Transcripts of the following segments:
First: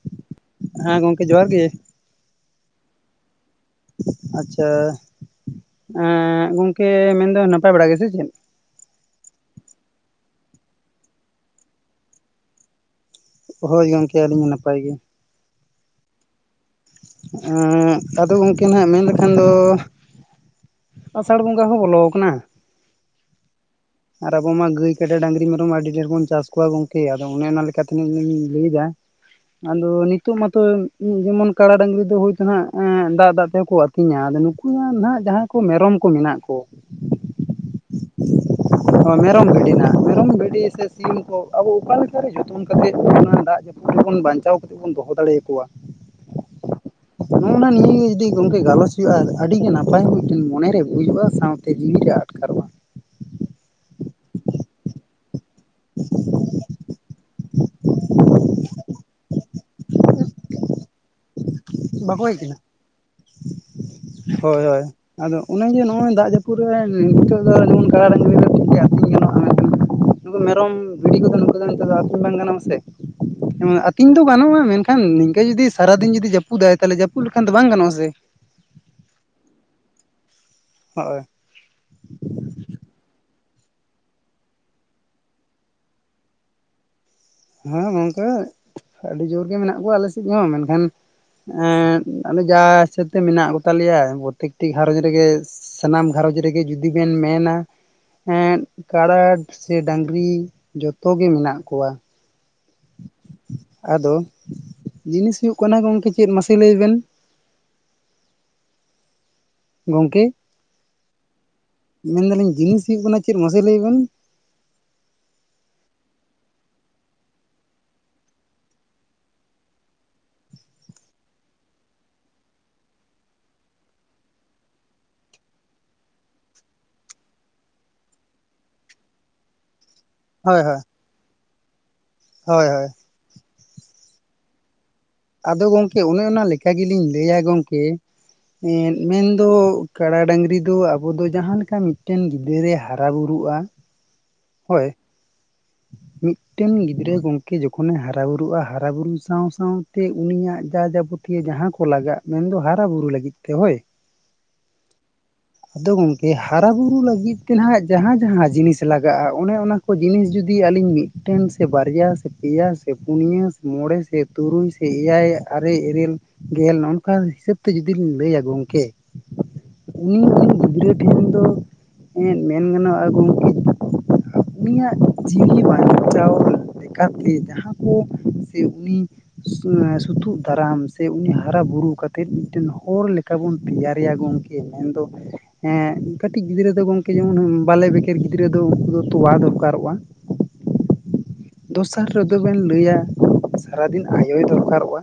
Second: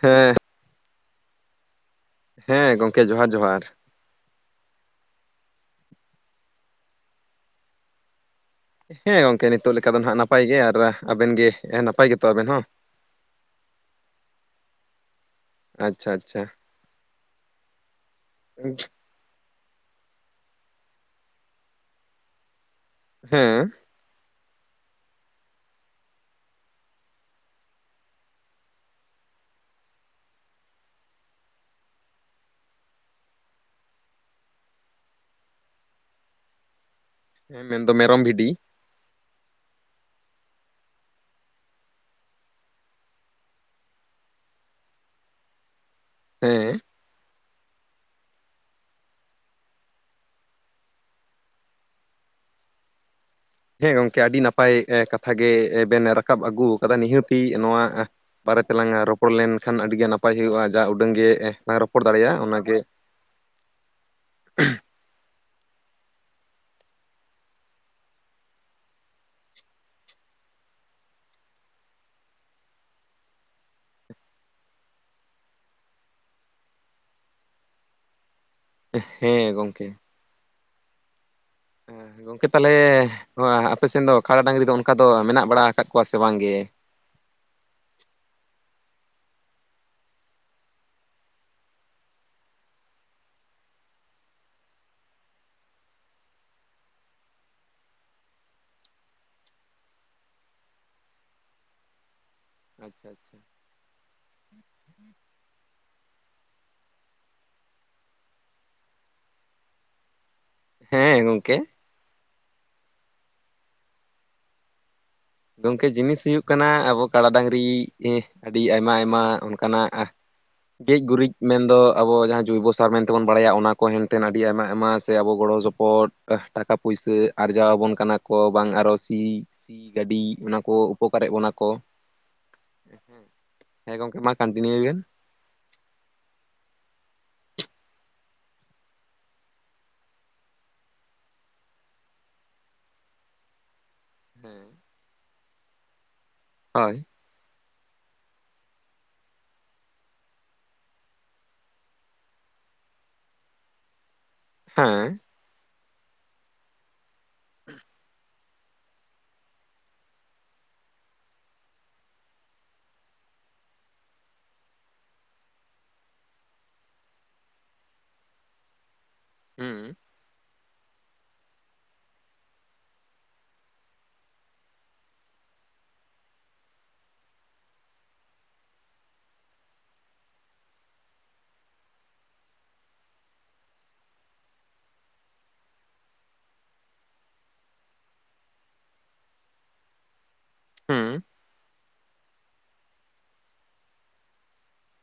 ᱦᱮᱸ ᱦᱮᱸ ᱜᱚᱝᱠᱮ ᱡᱚᱦᱟᱨ ᱜᱮ᱾ ᱦᱮᱸ ᱜᱚᱢᱠᱮ ᱡᱚᱸᱦᱟᱨ ᱡᱚᱸᱦᱟᱨ᱾ ᱟᱪᱪᱷᱟ ᱮ ᱜᱚᱝᱠᱮ ᱢᱮᱱ ᱫᱟ ᱱᱟᱯᱟᱭ ᱵᱟᱲᱟ ᱜᱮᱥᱮ ᱪᱮᱫ? ᱦᱮᱸ ᱜᱚᱝᱠᱮ ᱱᱤᱛᱚᱜ ᱞᱮᱠᱟ ᱫᱚ ᱱᱟᱯᱟᱭ ᱜᱮ ᱟᱨ ᱟᱵᱮᱱ ᱜᱮ ᱱᱟᱯᱟᱭ ᱜᱮᱛᱚ ᱟᱵᱮᱱ ᱦᱚᱸ? ᱦᱳᱸᱭ ᱜᱚᱝᱠᱮ ᱟᱹᱞᱤᱧ ᱦᱚᱸ ᱱᱟᱯᱟᱭ ᱜᱮ᱾ ᱟᱪᱪᱷᱟ ᱟᱪᱪᱷᱟ ᱟᱫᱚ ᱜᱚᱢᱠᱮ ᱦᱮᱸ ᱱᱟᱜ ᱢᱮᱱ ᱞᱮᱠᱷᱟᱱ ᱫᱚ, ᱟᱥᱟᱲ ᱵᱚᱸᱜᱟ ᱦᱚᱸ ᱵᱚᱞᱚ ᱟᱠᱟᱱᱟ᱾ ᱦᱮᱸ ᱟᱨ ᱟᱵᱚᱢ ᱢᱟ ᱜᱟᱹᱭ ᱠᱟᱰᱟ ᱰᱟᱝᱨᱤ ᱢᱮᱨᱚᱢ ᱟᱹᱰᱤ ᱰᱷᱮᱨ ᱵᱚᱱ ᱪᱟᱥ ᱠᱚᱣᱟ ᱜᱚᱝᱠᱮ ᱟᱫᱚ ᱚᱱᱮ ᱚᱱᱟ ᱞᱮᱠᱟᱛᱮ ᱞᱤᱧ ᱞᱟᱹᱭ ᱫᱟ ᱟᱫᱚ ᱱᱤᱛᱚᱜ ᱢᱟᱛᱚ ᱡᱮᱢᱚᱱ ᱠᱟᱲᱟ ᱰᱟᱝᱨᱤ ᱫᱚ ᱦᱳᱭᱛᱳ ᱦᱟᱜ ᱫᱟᱜ ᱫᱟᱜ ᱛᱮᱦᱚᱸ ᱠᱚ ᱟᱛᱤᱧᱟ ᱟᱫᱚ ᱱᱩᱠᱩᱣᱟᱜ ᱱᱟᱜ ᱡᱟᱸᱦᱟᱭ ᱠᱚ ᱢᱮᱨᱚᱢ ᱠᱚ ᱢᱮᱱᱟᱜ ᱠᱚ᱾ ᱦᱮᱸ ᱢᱮᱱᱫᱚ ᱢᱮᱨᱚᱢ ᱵᱷᱤᱰᱤ᱾ ᱢᱮᱨᱚᱢ ᱵᱷᱤᱰᱤ ᱱᱟᱜ ᱢᱮᱨᱚᱢ ᱵᱷᱤᱰᱤ ᱥᱮ ᱥᱤᱸᱢ ᱠᱚ ᱟᱵᱚ ᱚᱠᱟ ᱞᱮᱠᱟᱨᱮ ᱡᱚᱛᱚᱱ ᱠᱟᱛᱮᱫ ᱚᱱᱟ ᱫᱟᱜ ᱡᱟᱯᱩᱫ ᱵᱟᱧᱪᱟᱣ ᱠᱟᱛᱮᱫ ᱵᱚᱱ ᱫᱚᱦᱚ ᱫᱟᱲᱮ ᱟᱠᱚᱣᱟ᱾ ᱦᱮᱸ ᱱᱚᱜᱼᱱᱟ ᱱᱤᱭ ᱜᱮ ᱡᱩᱫᱤ ᱜᱚᱝᱠᱮ ᱜᱟᱞᱚᱪ ᱦᱩᱭᱩᱜᱼᱟ ᱟᱹᱰᱤ ᱜᱮ ᱱᱟᱯᱟᱭ ᱢᱤᱫᱴᱤᱡ ᱢᱚᱱᱮᱨᱮ ᱵᱩᱡᱟᱹᱜᱼᱟ ᱥᱟᱶ ᱛᱮ ᱡᱤᱶᱤ ᱨᱮ ᱟᱴᱠᱟᱨᱚᱜᱼᱟ᱾ ᱦᱮᱸ ᱜᱚᱝᱠᱮ ᱟᱹᱰᱤ ᱱᱟᱯᱟᱭ ᱠᱟ ᱠᱟᱛᱷᱟᱜᱮ ᱵᱮᱱ ᱨᱟᱠᱟᱵ ᱟᱹᱜᱩ ᱟᱠᱟᱫᱟ ᱱᱤᱦᱟᱹᱛᱤ ᱱᱚᱣᱟ ᱵᱟᱨᱮ ᱛᱮᱞᱟᱝ ᱨᱚᱯᱚᱲ ᱞᱮᱱ ᱠᱷᱟᱱ ᱟᱹᱰᱤᱜᱮ ᱱᱟᱯᱟᱭ ᱦᱩᱭᱩᱜᱼᱟ ᱡᱟ ᱩᱰᱟᱹᱝ ᱜᱮ ᱞᱟᱝ ᱨᱚᱯᱚᱲ ᱵᱟᱠᱚ ᱦᱮᱡ ᱫᱟᱲᱮᱭᱟᱜᱼᱟ ᱠᱟᱱᱟ᱾ [unintelligible] ᱦᱳᱭ ᱦᱳᱭ ᱟᱫᱚ ᱚᱱᱟ ᱜᱮ ᱱᱚᱜᱼᱚᱭ ᱫᱟᱜ ᱡᱟᱹᱯᱩᱫ ᱨᱮ ᱱᱤᱛᱚᱜ ᱫᱚ ᱱᱚᱝᱠᱟ ᱠᱟᱰᱟ ᱰᱟᱝᱨᱤ ᱫᱚ ᱟᱹᱛᱤᱧ ᱜᱟᱱᱚᱜᱼᱟ ᱢᱮᱱᱠᱷᱟᱱ ᱱᱩᱠᱩ ᱢᱮᱨᱚᱢ ᱵᱷᱤᱰᱤ ᱠᱚᱫᱚ ᱱᱩᱠᱩ ᱠᱚᱫᱚ ᱟᱹᱛᱤᱧ ᱵᱟᱝ ᱜᱟᱱᱚᱜ ᱟᱥᱮ᱾ ᱟᱹᱛᱤᱧ ᱫᱚ ᱜᱟᱱᱚᱜᱼᱟ ᱢᱮᱱᱠᱷᱟᱱ ᱱᱤᱝᱠᱟᱹ ᱡᱩᱫᱤ ᱥᱟᱨᱟᱫᱤᱱ ᱡᱩᱫᱤ ᱡᱟᱹᱯᱩᱫ ᱟᱭ ᱛᱟᱦᱚᱞᱮ ᱡᱟᱹᱯᱩᱫ ᱞᱮᱠᱷᱟᱱ ᱫᱚ ᱵᱟᱝ ᱜᱟᱱᱚᱜᱼᱟ ᱥᱮ᱾ ᱦᱮᱸ ᱜᱚᱢᱠᱮ ᱦᱳᱭ ᱦᱮᱸ ᱜᱚᱝᱠᱮ ᱛᱟᱦᱚᱞᱮ ᱱᱚᱣᱟ ᱟᱯᱮᱥᱮᱱ ᱫᱚ ᱠᱟᱲᱟ ᱰᱟᱹᱝᱨᱤ ᱫᱚ ᱚᱱᱠᱟ ᱫᱚ ᱢᱮᱱᱟᱜ ᱵᱟᱲᱟ ᱟᱠᱟᱫ ᱠᱚᱣᱟ ᱥᱮ ᱵᱟᱝ ᱜᱮ? ᱦᱮᱸ ᱜᱚᱝᱠᱮ ᱟᱹᱰᱤ ᱡᱳᱨ ᱜᱮ ᱢᱮᱱᱟᱜ ᱠᱚᱣᱟ ᱟᱞᱮᱥᱮᱫ ᱦᱚᱸ ᱢᱮᱱᱠᱷᱟᱱ ᱮᱸ ᱟᱞᱮ ᱡᱟ ᱦᱤᱥᱟᱹᱵ ᱛᱮ ᱢᱮᱱᱟᱜ ᱠᱚᱛᱟᱞᱮᱭᱟ ᱯᱨᱚᱛᱮᱠᱴᱤ ᱜᱷᱟᱨᱚᱸᱧᱡᱽ ᱨᱮᱜᱮ ᱥᱟᱱᱟᱢ ᱜᱷᱟᱨᱚᱸᱡᱽ ᱨᱮᱜᱮ ᱡᱩᱫᱤ ᱵᱮᱱ ᱢᱮᱱᱟ ᱮᱸ ᱠᱟᱬᱟ ᱥᱮ ᱰᱟᱝᱨᱤ ᱡᱚᱛᱚ ᱜᱮ ᱢᱮᱱᱟᱜ ᱠᱚᱣᱟ ᱟᱪᱪᱷᱟ ᱟᱪᱪᱷᱟ ᱟᱫᱚ ᱡᱤᱱᱤᱥ ᱦᱩᱭᱩᱜ ᱠᱟᱱᱟ ᱜᱚᱝᱠᱮ ᱪᱮᱫ ᱢᱟᱥᱮ ᱞᱟᱹᱭ ᱵᱮᱱ ᱜᱚᱝᱠᱮ ᱦᱮᱸ ᱜᱚᱢᱠᱮ ᱢᱮᱱᱫᱟᱞᱤᱧ ᱡᱤᱱᱤᱥ ᱦᱩᱭᱩᱜ ᱠᱟᱱᱟ ᱪᱮᱫ ᱢᱟᱥᱮ ᱞᱟᱹᱭ ᱵᱮᱱ ᱜᱚᱢᱠᱮ ᱡᱤᱱᱤᱥ ᱦᱩᱭᱩᱜ ᱠᱟᱱᱟ ᱟᱵᱚ ᱠᱟᱲᱟ ᱰᱟᱝᱨᱤ ᱮᱸᱦ ᱟᱹᱰᱤ ᱟᱭᱢᱟ ᱟᱭᱢᱟ ᱚᱱᱠᱟᱱᱟᱜ ᱜᱮᱡ ᱜᱩᱨᱤᱡ ᱢᱮᱱᱫᱚ ᱟᱵᱚ ᱡᱟᱦᱟᱸ ᱡᱳᱭᱵᱚ ᱥᱟᱨ ᱢᱮᱱᱛᱮᱵᱚᱱ ᱵᱟᱲᱟᱭᱟ ᱚᱱᱟ ᱠᱚ ᱦᱮᱱᱛᱮᱱ ᱟᱹᱰᱤ ᱟᱭᱢᱟ ᱟᱭᱢᱟ ᱥᱮ ᱟᱵᱚ ᱜᱚᱲᱚ ᱥᱚᱯᱚᱦᱚᱫ ᱯᱚᱴ ᱴᱟᱠᱟ ᱯᱩᱭᱥᱟᱹ ᱟᱨᱡᱟᱣ ᱟᱵᱚᱱ ᱠᱟᱱᱟ ᱠᱚ ᱵᱟᱝ ᱟᱨᱚ ᱥᱤ ᱥᱤ ᱜᱟᱹᱰᱤ ᱚᱱᱟ ᱦᱳᱭ ᱠᱚ ᱦᱳᱭ ᱩᱯᱚᱠᱟᱨᱮᱫ ᱵᱚᱱᱟ ᱠᱚ ᱦᱳᱭ ᱦᱳᱭ ᱦᱮᱸ ᱦᱮᱸ ᱜᱚᱢᱠᱮ ᱢᱟ ᱠᱚᱱᱴᱤᱱᱤᱭᱩᱭ ᱵᱮᱱ ᱟᱫᱚ ᱜᱚᱢᱠᱮ ᱚᱱᱮ ᱚᱱᱟ ᱞᱮᱠᱟ ᱜᱮᱞᱤᱧ ᱞᱟᱹᱭᱟ ᱜᱚᱢᱠᱮ ᱮ ᱢᱮᱱᱫᱚ ᱠᱟᱰᱟ ᱰᱟᱹᱝᱨᱤ ᱫᱚ ᱟᱵᱚ ᱫᱚ ᱡᱟᱦᱟᱸᱞᱮ ᱞᱮᱠᱟ ᱢᱤᱫᱴᱮᱱ ᱜᱤᱫᱽᱟᱹᱨᱮ ᱦᱟᱨᱟ ᱵᱩᱨᱩᱜᱼᱟ᱾ [inaudible] ᱦᱳᱭ ᱢᱤᱫᱴᱮᱱ ᱦᱳᱭ ᱜᱤᱫᱽᱨᱟᱹ ᱜᱚᱝᱠᱮ ᱠᱤ ᱡᱚᱠᱷᱚᱱᱮ ᱦᱟᱨᱟ ᱵᱩᱨᱩᱜᱼᱟ ᱦᱟᱨᱟ ᱵᱩᱨᱩ ᱥᱟᱶ ᱥᱟᱶᱛᱮ ᱩᱱᱤᱭᱟᱜ ᱡᱟ ᱡᱟᱵᱚᱛᱤᱭᱚ ᱡᱟᱦᱟᱸ ᱠᱚ ᱞᱟᱜᱟᱜᱼᱟ ᱢᱮᱱᱫᱚ ᱦᱟᱨᱟ ᱵᱩᱨᱩ ᱞᱟᱹᱜᱤᱫ ᱛᱮ ᱦᱳᱭ᱾ ᱦᱮᱸ ᱟᱫᱚ ᱜᱚᱝᱠᱮ ᱦᱟᱨᱟ ᱵᱩᱨᱩ ᱞᱟᱹᱜᱤᱫ ᱛᱮ ᱱᱟᱦᱟᱜ ᱡᱟᱦᱟᱸ ᱡᱟᱦᱟᱸ ᱡᱤᱱᱤᱥ ᱞᱟᱜᱟᱜᱼᱟ ᱚᱱᱮ ᱚᱱᱟ ᱠᱚ ᱡᱤᱱᱤᱥ ᱡᱩᱫᱤ ᱡᱩᱫᱤ ᱟᱹᱞᱤᱧ ᱢᱤᱫᱴᱮᱱ ᱥᱮ ᱵᱟᱨᱭᱟ ᱥᱮ ᱯᱮᱭᱟ ᱥᱮ ᱯᱩᱱᱭᱟ ᱥᱮ ᱢᱚᱬᱮ ᱥᱮ ᱛᱩᱨᱩᱭ ᱮᱭᱟᱭ ᱟᱨᱮ ᱤᱨᱟᱹᱞ ᱜᱮᱞ ᱱᱚᱝᱠᱟ ᱦᱤᱥᱟᱹᱵ ᱛᱮ ᱡᱩᱫᱤ ᱞᱤᱧ ᱞᱟᱹᱭᱟ ᱜᱚᱢᱠᱮ ᱦᱩᱸ ᱩᱱᱤ ᱤᱱᱤ ᱜᱤᱫᱽᱨᱟᱹ ᱴᱷᱮᱱ ᱫᱚ ᱮ ᱢᱮᱱ ᱜᱟᱱᱚᱜᱼᱟ ᱜᱚᱢᱠᱮ ᱩᱱᱤᱭᱟᱜ ᱡᱤᱣᱤ ᱵᱟᱧᱪᱟᱣ ᱞᱮᱠᱟᱛᱮ ᱡᱟᱦᱟᱸ ᱠᱚ ᱥᱮ ᱩᱱᱤ ᱥᱩᱛᱩᱜ ᱫᱟᱨᱟᱢ ᱥᱮ ᱩᱱᱤ ᱦᱟᱨᱟ ᱵᱩᱨᱩ ᱠᱟᱛᱮᱜ ᱢᱤᱫᱴᱮᱱ ᱦᱚᱲ ᱞᱮᱠᱟ ᱵᱚᱱ ᱛᱮᱭᱟᱨᱮᱭᱟ ᱜᱚᱝᱠᱮ ᱮ ᱢᱮᱱᱫᱚ ᱦᱮᱸ ᱠᱟᱹᱴᱤᱡ ᱜᱤᱫᱽᱨᱟᱹ ᱫᱚ ᱜᱚᱝᱠᱮ ᱡᱮᱢᱚᱱ ᱵᱟᱞᱮ ᱵᱮᱠᱮᱨ ᱜᱤᱫᱽᱨᱟᱹ ᱫᱚ ᱩᱱᱠᱩ ᱫᱚ ᱛᱚᱣᱟ ᱫᱚᱨᱠᱟᱨᱚᱜᱼᱟ᱾ ᱦᱮᱸ ᱫᱚᱥᱟᱨ ᱨᱮᱫᱚ ᱵᱮᱱ ᱞᱟᱹᱭᱟ ᱥᱟᱨᱟᱫᱤᱱ ᱟᱭᱳᱭ ᱫᱚᱨᱠᱟᱨᱚᱜᱼᱟ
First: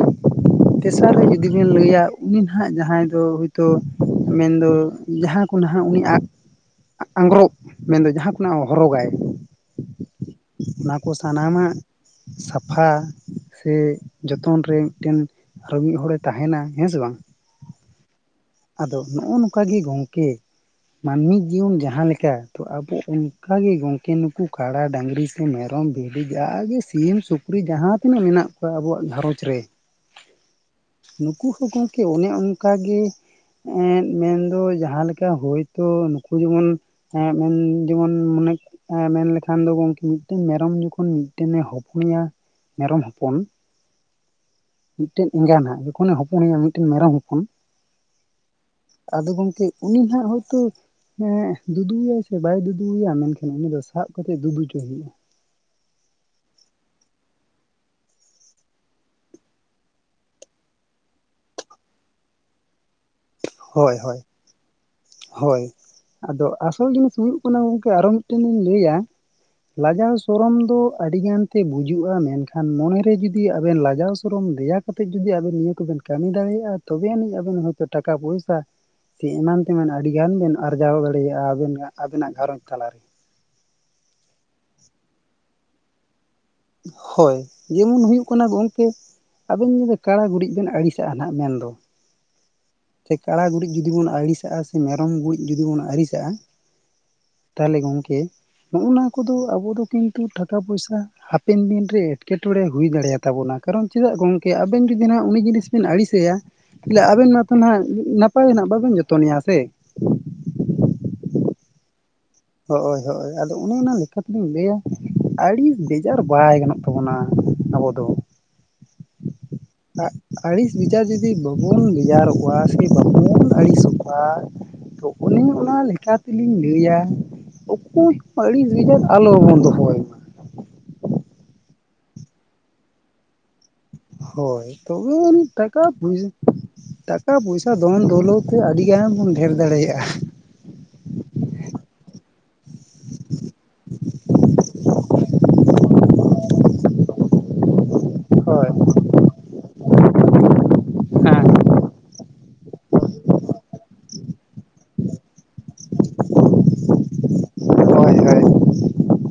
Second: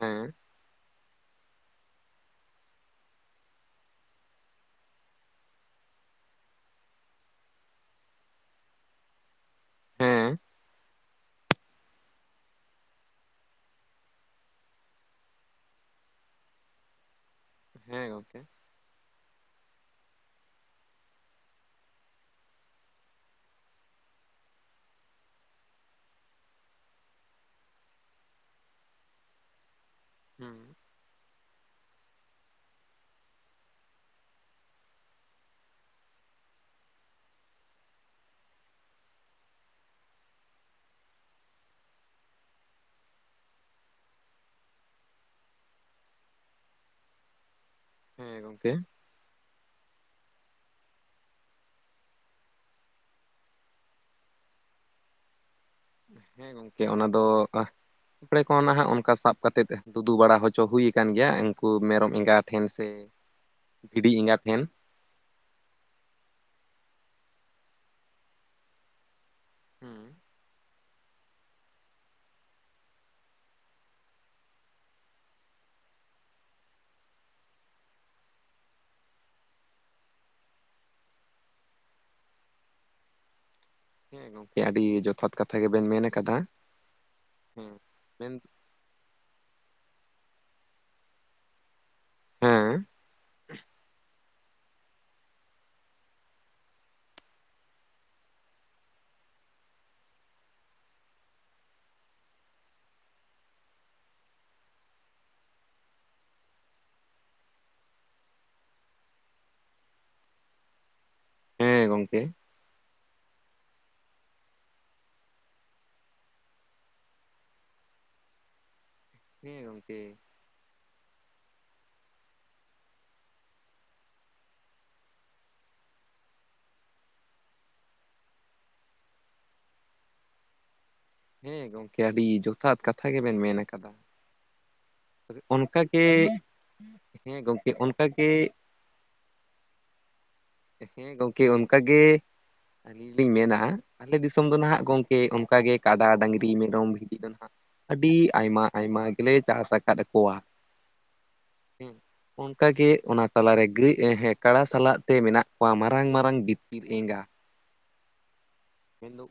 ᱦᱮᱸ ᱛᱮᱥᱟᱨ ᱨᱮ ᱡᱩᱫᱤ ᱵᱤᱱ ᱞᱟᱹᱭᱟ ᱩᱱᱤ ᱱᱟᱦᱟᱜ ᱡᱟᱦᱟᱸᱭ ᱫᱚ ᱦᱳᱭᱛᱳ ᱢᱮᱱᱫᱚ ᱡᱟᱦᱟᱸ ᱠᱚ ᱱᱟᱦᱟᱜ ᱩᱱᱤ ᱟ ᱟᱸᱜᱽᱨᱚᱵ ᱢᱮᱱᱫᱚ ᱡᱟᱦᱟᱸ ᱠᱚᱱᱟᱜ ᱦᱚᱨᱚᱜᱟᱭ ᱦᱮᱸ ᱚᱱᱟ ᱠᱚ ᱥᱟᱱᱟᱢᱟᱜ ᱥᱟᱯᱷᱟ ᱥᱮ ᱡᱚᱛᱚᱱ ᱨᱮ ᱢᱤᱫᱴᱮᱱ ᱟᱨᱚ ᱢᱤᱫ ᱦᱚᱲᱮ ᱛᱟᱦᱮᱱᱟ ᱦᱮᱸ ᱥᱮ ᱵᱟᱝ ᱦᱮᱸ ᱜᱚᱢᱠᱮ ᱟᱫᱚ ᱱᱚᱜᱼᱚ ᱱᱚᱝᱠᱟ ᱜᱮ ᱜᱚᱝᱠᱮ ᱢᱟᱹᱱᱢᱤ ᱡᱤᱭᱚᱱ ᱡᱟᱦᱟᱸ ᱞᱮᱠᱟ ᱛᱚ ᱟᱵᱚ ᱚᱱᱠᱟᱜ ᱜᱮ ᱜᱚᱝᱠᱮ ᱱᱩᱠᱩ ᱠᱟᱰᱟ ᱰᱟᱝᱨᱤ ᱥᱮ ᱢᱮᱨᱚᱢ ᱵᱷᱤᱰᱤ ᱡᱟᱦᱟᱜᱮ ᱥᱤᱢ ᱥᱩᱠᱨᱤ ᱡᱟᱦᱟᱸ ᱛᱤᱱᱟᱹᱜ ᱢᱮᱱᱟᱜ ᱠᱚᱣᱟ ᱟᱵᱚᱣᱟᱜ ᱜᱷᱟᱨᱚᱸᱡᱽ ᱨᱮ ᱦᱮᱸ ᱱᱩᱠᱩ ᱦᱚᱸ ᱜᱚᱝᱠᱮ ᱚᱱᱮ ᱚᱱᱠᱟ ᱜᱮ ᱮᱸᱜ ᱢᱮᱱᱫᱚ ᱡᱟᱦᱟᱸᱞᱮᱠᱟ ᱦᱳᱭᱛᱳ ᱱᱩᱠᱩ ᱡᱮᱢᱚᱱ ᱦᱮᱸ ᱢᱮᱱ ᱡᱮᱢᱚᱱ ᱢᱚᱱᱮ ᱮ ᱢᱮᱱᱞᱮᱠᱷᱟᱱ ᱫᱚ ᱜᱚᱝᱠᱮ ᱢᱤᱫᱴᱮᱱ ᱢᱮᱨᱚᱢ ᱡᱚᱠᱷᱚᱱ ᱢᱤᱫᱴᱮᱱᱮ ᱦᱚᱯᱚᱱᱮᱭᱟ ᱢᱮᱨᱚᱢ ᱦᱚᱯᱚᱱ ᱢᱤᱫᱴᱮᱱ ᱮᱸᱜᱟᱱᱟᱜ ᱡᱚᱠᱷᱚᱱᱮ ᱦᱚᱯᱚᱱᱮᱭᱟ ᱢᱤᱫᱴᱮᱱ ᱢᱮᱨᱚᱢ ᱦᱚᱯᱚᱱ ᱦᱮᱸ ᱜᱚᱝᱠᱮ ᱟᱫᱚ ᱜᱚᱝᱠᱮ ᱩᱱᱤ ᱱᱟᱦᱟᱸᱜ ᱦᱚᱭᱛᱳ ᱮᱸᱜ ᱫᱩᱫᱩᱣᱟᱭᱟᱭ ᱥᱮ ᱵᱟᱭ ᱫᱩᱫᱩᱣᱟᱭᱟ ᱢᱮᱱᱠᱷᱟᱱ ᱩᱱᱤ ᱫᱚ ᱥᱟᱵ ᱠᱟᱛᱮᱫ ᱫᱩᱫᱩ ᱪᱚᱭ ᱦᱩᱭᱩᱜᱼᱟ ᱦᱮᱸ ᱜᱚᱝᱠᱮ ᱚᱱᱟ ᱫᱚ ᱲᱮ ᱠᱚ ᱱᱟᱦᱟᱸᱜ ᱚᱱᱠᱟ ᱥᱟᱵ ᱠᱟᱛᱮᱫ ᱫᱩᱫᱩ ᱵᱟᱲᱟ ᱦᱚᱪᱚ ᱦᱩᱭ ᱟᱠᱟᱱ ᱜᱮᱭᱟ ᱮᱝᱠᱚ ᱢᱮᱨᱚᱢ ᱮᱸᱜᱟ ᱴᱷᱮᱱ ᱥᱮ ᱦᱳᱭ ᱵᱷᱤᱰᱤ ᱦᱳᱭ ᱮᱸᱜᱟ ᱴᱷᱮᱱ ᱦᱳᱭ ᱟᱫᱚ ᱟᱥᱚᱞ ᱡᱤᱱᱤᱥ ᱦᱩᱭᱩᱜ ᱠᱟᱱᱟ ᱜᱚᱝᱠᱮ ᱟᱨᱚ ᱢᱤᱫᱴᱮᱱ ᱤᱧ ᱞᱮᱭᱟ ᱦᱮᱸ ᱞᱟᱡᱟᱣ ᱥᱚᱨᱚᱢ ᱫᱚ ᱟᱹᱰᱤᱜᱟᱱ ᱛᱮ ᱵᱩᱡᱩᱜᱼᱟ ᱢᱮᱱᱠᱷᱟᱱ ᱢᱚᱱᱮᱨᱮ ᱡᱩᱫᱤ ᱟᱵᱮᱱ ᱞᱟᱡᱟᱣ ᱥᱚᱨᱚᱢ ᱫᱮᱭᱟ ᱠᱟᱛᱮᱫ ᱡᱩᱫᱤ ᱟᱵᱮᱱ ᱱᱤᱭᱟᱹ ᱠᱚᱵᱮᱱ ᱠᱟᱹᱢᱤ ᱫᱟᱲᱮᱭᱟᱜᱼᱟ ᱛᱚᱵᱮ ᱟᱹᱱᱤᱡ ᱟᱵᱮᱱ ᱦᱚᱭᱛᱚ ᱴᱟᱠᱟ ᱯᱚᱭᱥᱟ ᱥᱮ ᱮᱢᱟᱱ ᱛᱮᱢᱮᱱ ᱟᱹᱰᱤ ᱜᱟᱱ ᱵᱮᱱ ᱟᱨᱡᱟᱣ ᱫᱟᱲᱮᱭᱟᱜᱼᱟ ᱟᱵᱮᱱ ᱟᱵᱮᱱᱟᱜ ᱜᱷᱟᱨᱚᱸᱡᱽ ᱛᱟᱞᱟᱨᱮ ᱦᱮᱸ ᱜᱚᱝᱠᱮ ᱟᱹᱰᱤ ᱡᱚᱛᱷᱟᱛ ᱠᱟᱛᱷᱟ ᱜᱮᱵᱮᱱ ᱢᱮᱱ ᱟᱠᱟᱫᱟ ᱦᱳᱭ ᱦᱮᱸ ᱡᱮᱢᱚᱱ ᱦᱩᱭᱩᱜ ᱢᱮᱱ ᱠᱟᱱᱟ ᱜᱚᱝᱠᱮ ᱟᱵᱤᱱ ᱡᱩᱫᱤ ᱠᱟᱲᱟ ᱜᱩᱨᱤᱡ ᱵᱮᱱ ᱟᱹᱲᱤᱥᱟᱜᱼᱟ ᱱᱟᱦᱟᱸᱜ ᱢᱮᱱᱫᱚ ᱦᱮᱸ ᱥᱮ ᱠᱟᱲᱟ ᱜᱩᱨᱤᱡ ᱡᱩᱫᱤ ᱵᱚᱱ ᱟᱹᱲᱤᱥᱟᱜᱼᱟ ᱥᱮ ᱢᱮᱨᱚᱢ ᱜᱩᱨᱤᱡ ᱡᱩᱫᱤ ᱵᱚᱱ ᱟᱹᱲᱤᱥᱟᱜᱼᱟ ᱛᱟᱦᱚᱞᱮ ᱜᱚᱝᱠᱮ ᱱᱚᱜᱼᱚ ᱱᱟ ᱠᱚᱫᱚ ᱟᱵᱚ ᱫᱚ ᱠᱤᱱᱛᱩ ᱴᱟᱠᱟ ᱯᱚᱭᱥᱟ ᱦᱟᱯᱮᱱ ᱫᱤᱱ ᱨᱮ ᱮᱸᱴᱠᱮᱴᱚᱬᱮ ᱦᱩᱭ ᱫᱟᱲᱮᱭᱟᱛᱟᱵᱚᱱᱟ ᱠᱟᱨᱚᱱ ᱪᱮᱫᱟᱜ ᱜᱚᱝᱠᱮ ᱟᱵᱮᱱ ᱡᱩᱫᱤ ᱱᱟᱦᱟᱸᱜ ᱩᱱᱤ ᱡᱤᱱᱤᱥ ᱵᱮᱱ ᱟᱹᱲᱤᱥᱮᱭᱟ ᱛᱟᱞᱦᱮ ᱟᱵᱮᱱ ᱢᱟᱛᱚ ᱱᱟᱜ ᱱᱟᱯᱟᱭ ᱱᱟᱜ ᱵᱟᱵᱮᱱ ᱡᱚᱛᱚᱱᱮᱭᱟ ᱥᱮ ᱦᱮᱸ ᱜᱚᱝᱠᱮ ᱦᱚᱭ ᱦᱚᱭ ᱟᱫᱚ ᱚᱱᱮ ᱚᱱᱟ ᱞᱮᱠᱟ ᱞᱮᱠᱟᱛᱤᱞᱤᱧ ᱞᱮᱭᱟ ᱟᱹᱲᱤᱥ ᱵᱮᱡᱟᱨ ᱵᱟᱭ ᱜᱟᱱᱚᱜ ᱛᱟᱵᱚᱱᱟ ᱟᱵᱚ ᱫᱚ ᱦᱮᱸ ᱜᱚᱝᱠᱮ ᱟᱹᱲᱤᱥ ᱵᱮᱡᱟᱨ ᱡᱩᱫᱤ ᱵᱟᱵᱚᱱ ᱵᱮᱡᱟᱨᱚᱜᱼᱟ ᱥᱮ ᱵᱟᱵᱚᱱ ᱟᱹᱲᱤᱥᱚᱜᱼᱟ ᱛᱚ ᱩᱱᱮ ᱚᱱᱟ ᱞᱮᱠᱟ ᱛᱤᱞᱤᱧ ᱞᱮᱭᱟ ᱚᱠᱚᱭ ᱦᱚ ᱟᱹᱲᱤᱥ ᱵᱮᱡᱟᱨ ᱟᱞᱚ ᱵᱚᱱ ᱫᱚᱦᱚᱭ ᱢᱟ ᱦᱮᱸ ᱜᱚᱝᱠᱮ ᱟᱹᱰᱤ ᱡᱚᱛᱷᱟᱛ ᱠᱟᱛᱷᱟ ᱜᱮᱵᱮᱱ ᱢᱮᱱ ᱟᱠᱟᱫᱟ ᱦᱳᱭ ᱛᱚᱵᱮᱭ ᱟᱹᱱᱤᱡ ᱴᱟᱠᱟ ᱚᱱᱠᱟᱜᱮ ᱯᱚᱭ ᱴᱟᱠᱟ ᱦᱮᱸ ᱜᱚᱝᱠᱮ ᱯᱚᱭᱥᱟ ᱫᱷᱚᱱ ᱚᱱᱠᱟᱜᱮ ᱫᱚᱞᱳᱛ ᱛᱮ ᱟᱹᱰᱤ ᱜᱟᱱ ᱵᱚᱱ ᱰᱷᱮᱨ ᱫᱟᱲᱮᱭᱟᱜᱼᱟ ᱦᱮᱸ ᱜᱚᱝᱠᱮ ᱚᱱᱠᱟᱜ ᱜᱮ ᱟᱹᱞᱤᱧ ᱞᱤᱧ ᱢᱮᱱᱟ ᱟᱞᱮ ᱫᱤᱥᱚᱢ ᱫᱚ ᱱᱟᱦᱟᱸᱜ ᱜᱚᱝᱠᱮ ᱚᱱᱠᱟᱜ ᱜᱮ ᱠᱟᱰᱟ ᱰᱟᱝᱨᱤ ᱢᱮᱨᱚᱢ ᱵᱷᱤᱰᱤ ᱫᱚ ᱱᱟᱦᱟᱸᱜ ᱟᱹᱰᱤ ᱟᱭᱢᱟ ᱦᱳᱭ ᱟᱭᱢᱟ ᱜᱮᱞᱮ ᱪᱟᱥ ᱟᱠᱟᱫ ᱠᱚᱣᱟ ᱦᱮᱸ ᱦᱮᱸ ᱚᱱᱠᱟᱜᱮ ᱚᱱᱟ ᱛᱟᱞᱟᱨᱮ ᱜᱟᱹᱭ ᱮᱸ ᱦᱮᱸ ᱠᱟᱲᱟ ᱥᱟᱞᱟᱜ ᱛᱮ ᱢᱮᱱᱟᱜ ᱠᱚᱣᱟ ᱢᱟᱨᱟᱝ ᱢᱟᱨᱟᱝ ᱵᱤᱛᱠᱤᱞ ᱮᱸᱜᱟ ᱦᱳᱭ ᱦᱳᱭ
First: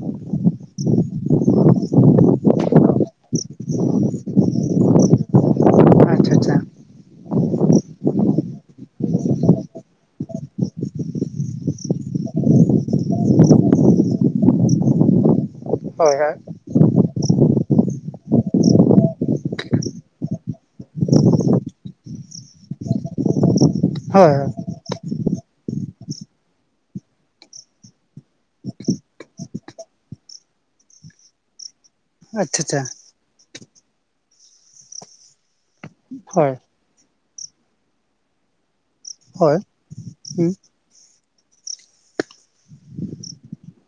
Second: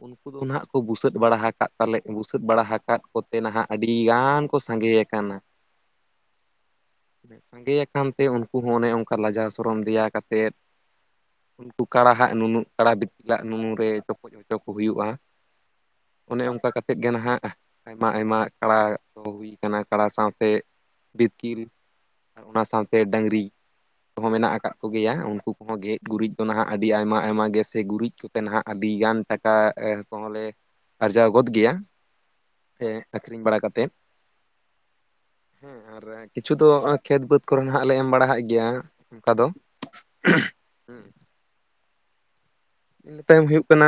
ᱩᱱᱠᱩ ᱫᱚ ᱱᱟᱦᱟᱸᱜ ᱠᱚ ᱵᱩᱥᱟᱹᱜ ᱵᱟᱲᱟ ᱦᱟᱠᱟᱜ ᱛᱟᱞᱮ ᱵᱩᱥᱟᱹᱜ ᱵᱟᱲᱟ ᱦᱟᱠᱟᱫ ᱠᱚᱛᱮ ᱱᱟᱦᱟᱸᱜ ᱟᱹᱰᱤᱜᱟᱱ ᱠᱚ ᱥᱟᱸᱜᱮ ᱠᱟᱱᱟ ᱟᱪᱪᱷᱟ ᱟᱪᱪᱷᱟ ᱥᱟᱸᱜᱮᱭᱟᱠᱟᱱ ᱛᱮ ᱩᱱᱠᱩ ᱦᱚᱸ ᱚᱱᱮ ᱚᱝᱠᱟ ᱞᱟᱡᱟᱣ ᱥᱚᱨᱚᱨᱚᱢ ᱫᱮᱭᱟ ᱠᱟᱛᱮᱫ ᱩᱱᱠᱩ ᱠᱟᱲᱟᱦᱟᱜ ᱱᱩᱱᱩ ᱠᱟᱲᱟ ᱵᱤᱛᱠᱤᱞᱟᱜ ᱱᱩᱱᱩ ᱨᱮ ᱪᱚᱯᱚᱡ ᱦᱚᱪᱚ ᱠᱚ ᱦᱩᱭᱩᱜᱼᱟ ᱦᱳᱭ ᱦᱳᱭ ᱚᱱᱮ ᱚᱝᱠᱟ ᱠᱟᱛᱮᱫ ᱜᱮ ᱱᱟᱦᱟᱸᱜ ᱟᱭᱢᱟ ᱟᱭᱢᱟ ᱠᱟᱲᱟ ᱠᱚ ᱦᱩᱭ ᱟᱠᱟᱱᱟ ᱠᱟᱲᱟ ᱥᱟᱶᱛᱮ ᱵᱤᱛᱠᱤᱞ ᱟᱨ ᱚᱱᱟ ᱥᱟᱶᱛᱮ ᱰᱟᱹᱝᱨᱤ ᱠᱚᱦᱚᱸ ᱦᱳᱭ ᱦᱳᱭ ᱢᱮᱱᱟᱜ ᱟᱠᱟᱫ ᱠᱚᱜᱮᱭᱟ ᱩᱱᱠᱩ ᱦᱚᱸ ᱜᱮᱡ ᱜᱩᱨᱤᱡ ᱫᱚ ᱱᱟᱦᱟᱸᱜ ᱟᱹᱰᱤ ᱟᱭᱢᱟ ᱟᱭᱢᱟ ᱜᱮ ᱥᱮ ᱜᱩᱨᱤᱡ ᱠᱚᱛᱮ ᱱᱟᱦᱟᱸᱜ ᱟᱹᱰᱤ ᱜᱟᱱ ᱴᱟᱠᱟ ᱮ ᱠᱚᱦᱚᱸ ᱞᱮ ᱟᱨᱡᱟᱣ ᱜᱚᱫᱽ ᱜᱮᱭᱟ ᱟᱪᱪᱷᱟ ᱟᱪᱪᱷᱟ ᱥᱮ ᱟᱠᱷᱨᱤᱧ ᱵᱟᱲᱟ ᱠᱟᱛᱮᱫ ᱦᱮᱸ ᱟᱨ ᱠᱤᱪᱷᱩ ᱦᱳᱭ ᱫᱚ ᱠᱷᱮᱛ ᱵᱟᱹᱫᱽ ᱠᱚᱨᱮ ᱱᱟᱦᱟᱸᱜ ᱞᱮ ᱮᱢ ᱵᱟᱲᱟᱦᱟᱜ ᱜᱮᱭᱟ ᱚᱝᱠᱟ ᱫᱚ ᱦᱳᱭ ᱦᱩᱸ ᱤᱱᱟᱹ ᱛᱟᱭᱚᱢ ᱦᱩᱭᱩᱜ ᱠᱟᱱᱟ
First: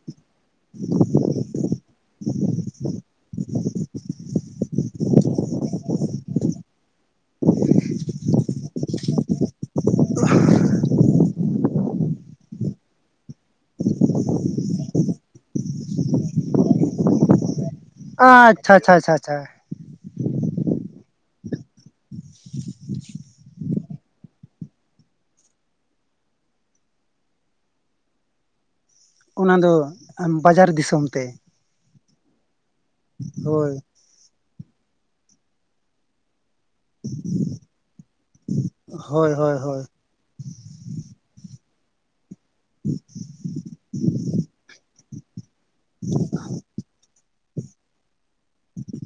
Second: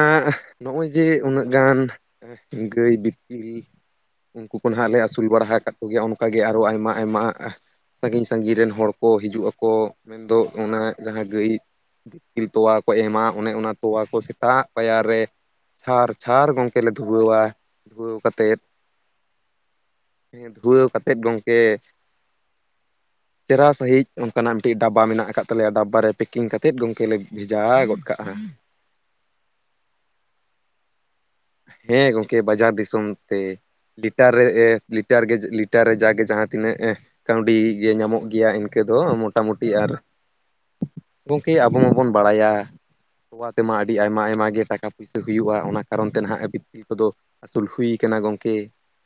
ᱱᱚᱜᱼᱚᱭ ᱡᱮ ᱩᱱᱟᱹᱜ ᱜᱟᱱ ᱜᱟᱹᱭ ᱵᱤᱛᱠᱤᱞ ᱩᱱᱠᱩ ᱠᱚ ᱱᱟᱜ ᱞᱮ ᱟᱹᱥᱩᱞ ᱵᱟᱲᱟ ᱟᱠᱟᱫ ᱠᱚᱜᱮᱭᱟ ᱚᱱᱠᱟ ᱜᱮ ᱟᱨᱚ ᱟᱭᱢᱟ ᱟᱭᱢᱟ ᱥᱟᱜᱤᱧ ᱥᱟᱜᱤᱧ ᱨᱮᱱ ᱦᱚᱲ ᱠᱚ ᱦᱤᱡᱩᱜ ᱟᱠᱚ ᱢᱮᱱ ᱫᱚ ᱚᱱᱟ ᱡᱟᱦᱟᱸ ᱜᱟᱹᱭ ᱵᱤᱛᱠᱤᱞ ᱛᱚᱣᱟ ᱠᱚ ᱮᱢᱟ ᱚᱱᱮ ᱚᱱᱟ ᱛᱚᱣᱟ ᱠᱚ ᱥᱮᱛᱟᱜ ᱯᱟᱭᱟᱨ ᱨᱮ ᱪᱷᱟᱨ ᱪᱷᱟᱨ ᱜᱚᱝᱠᱮ ᱞᱮ ᱫᱷᱩᱣᱟᱹᱣᱟ᱾ ᱫᱷᱩᱣᱟᱹᱣ ᱠᱟᱛᱮᱫ, ᱟᱪᱪᱷᱟ ᱟᱪᱪᱷᱟ ᱟᱪᱪᱷᱟ ᱟᱪᱪᱷᱟ ᱦᱮᱸ ᱫᱷᱩᱣᱟᱹᱣ ᱠᱟᱛᱮᱫ ᱜᱚᱝᱠᱮ ᱪᱮᱦᱨᱟ ᱥᱟᱹᱦᱤᱡ ᱚᱱᱠᱟᱱᱟᱜ ᱢᱤᱫ ᱴᱤᱡ ᱰᱟᱵᱵᱟ ᱢᱮᱱᱟᱜ ᱟᱠᱟᱫ ᱛᱟᱞᱮᱭᱟ ᱰᱟᱵᱵᱟ ᱨᱮ ᱯᱮᱠᱤᱝ ᱠᱟᱛᱮᱫ ᱜᱚᱝᱠᱮ ᱞᱮ ᱵᱷᱮᱡᱟ ᱜᱚᱫ ᱠᱟᱜᱼᱟ᱾ ᱚᱱᱟ ᱫᱚ ᱵᱟᱡᱟᱨ ᱫᱤᱥᱚᱢ ᱛᱮ ᱦᱮᱸ ᱜᱚᱝᱠᱮ ᱵᱟᱡᱟᱨ ᱫᱤᱥᱚᱢ ᱛᱮ ᱦᱳᱭ ᱞᱤᱴᱟᱨ ᱨᱮ ᱞᱤᱴᱟᱨ ᱜᱮ ᱞᱤᱴᱟᱨ ᱨᱮ ᱡᱟᱜᱮ ᱡᱟᱦᱟᱸ ᱛᱤᱱᱟᱹᱜ ᱦᱮᱸ ᱠᱟᱹᱣᱰᱤ ᱜᱮ ᱧᱟᱢᱚᱜ ᱜᱮᱭᱟ ᱤᱱᱠᱟᱹ ᱫᱚ ᱦᱳᱭ ᱢᱚᱴᱟ ᱦᱳᱭ ᱢᱩᱴᱤ ᱦᱳᱭ ᱟᱨ ᱜᱚᱝᱠᱮ ᱟᱵᱚ ᱢᱟᱸᱵᱚᱱ ᱵᱟᱲᱟᱭᱟ᱾ ᱛᱚᱣᱟ ᱛᱮᱢᱟ ᱟᱹᱰᱤ ᱟᱭᱢᱟ ᱟᱭᱢᱟ ᱜᱮ ᱴᱟᱠᱟ ᱯᱩᱭᱥᱟᱹ ᱦᱩᱭᱩᱜᱼᱟ ᱚᱱᱟ ᱠᱟᱨᱚᱱ [unintelligible] ᱠᱚᱫᱚ ᱟᱹᱥᱩᱞ ᱦᱩᱭ ᱠᱟᱱᱟ ᱜᱚᱝᱠᱮ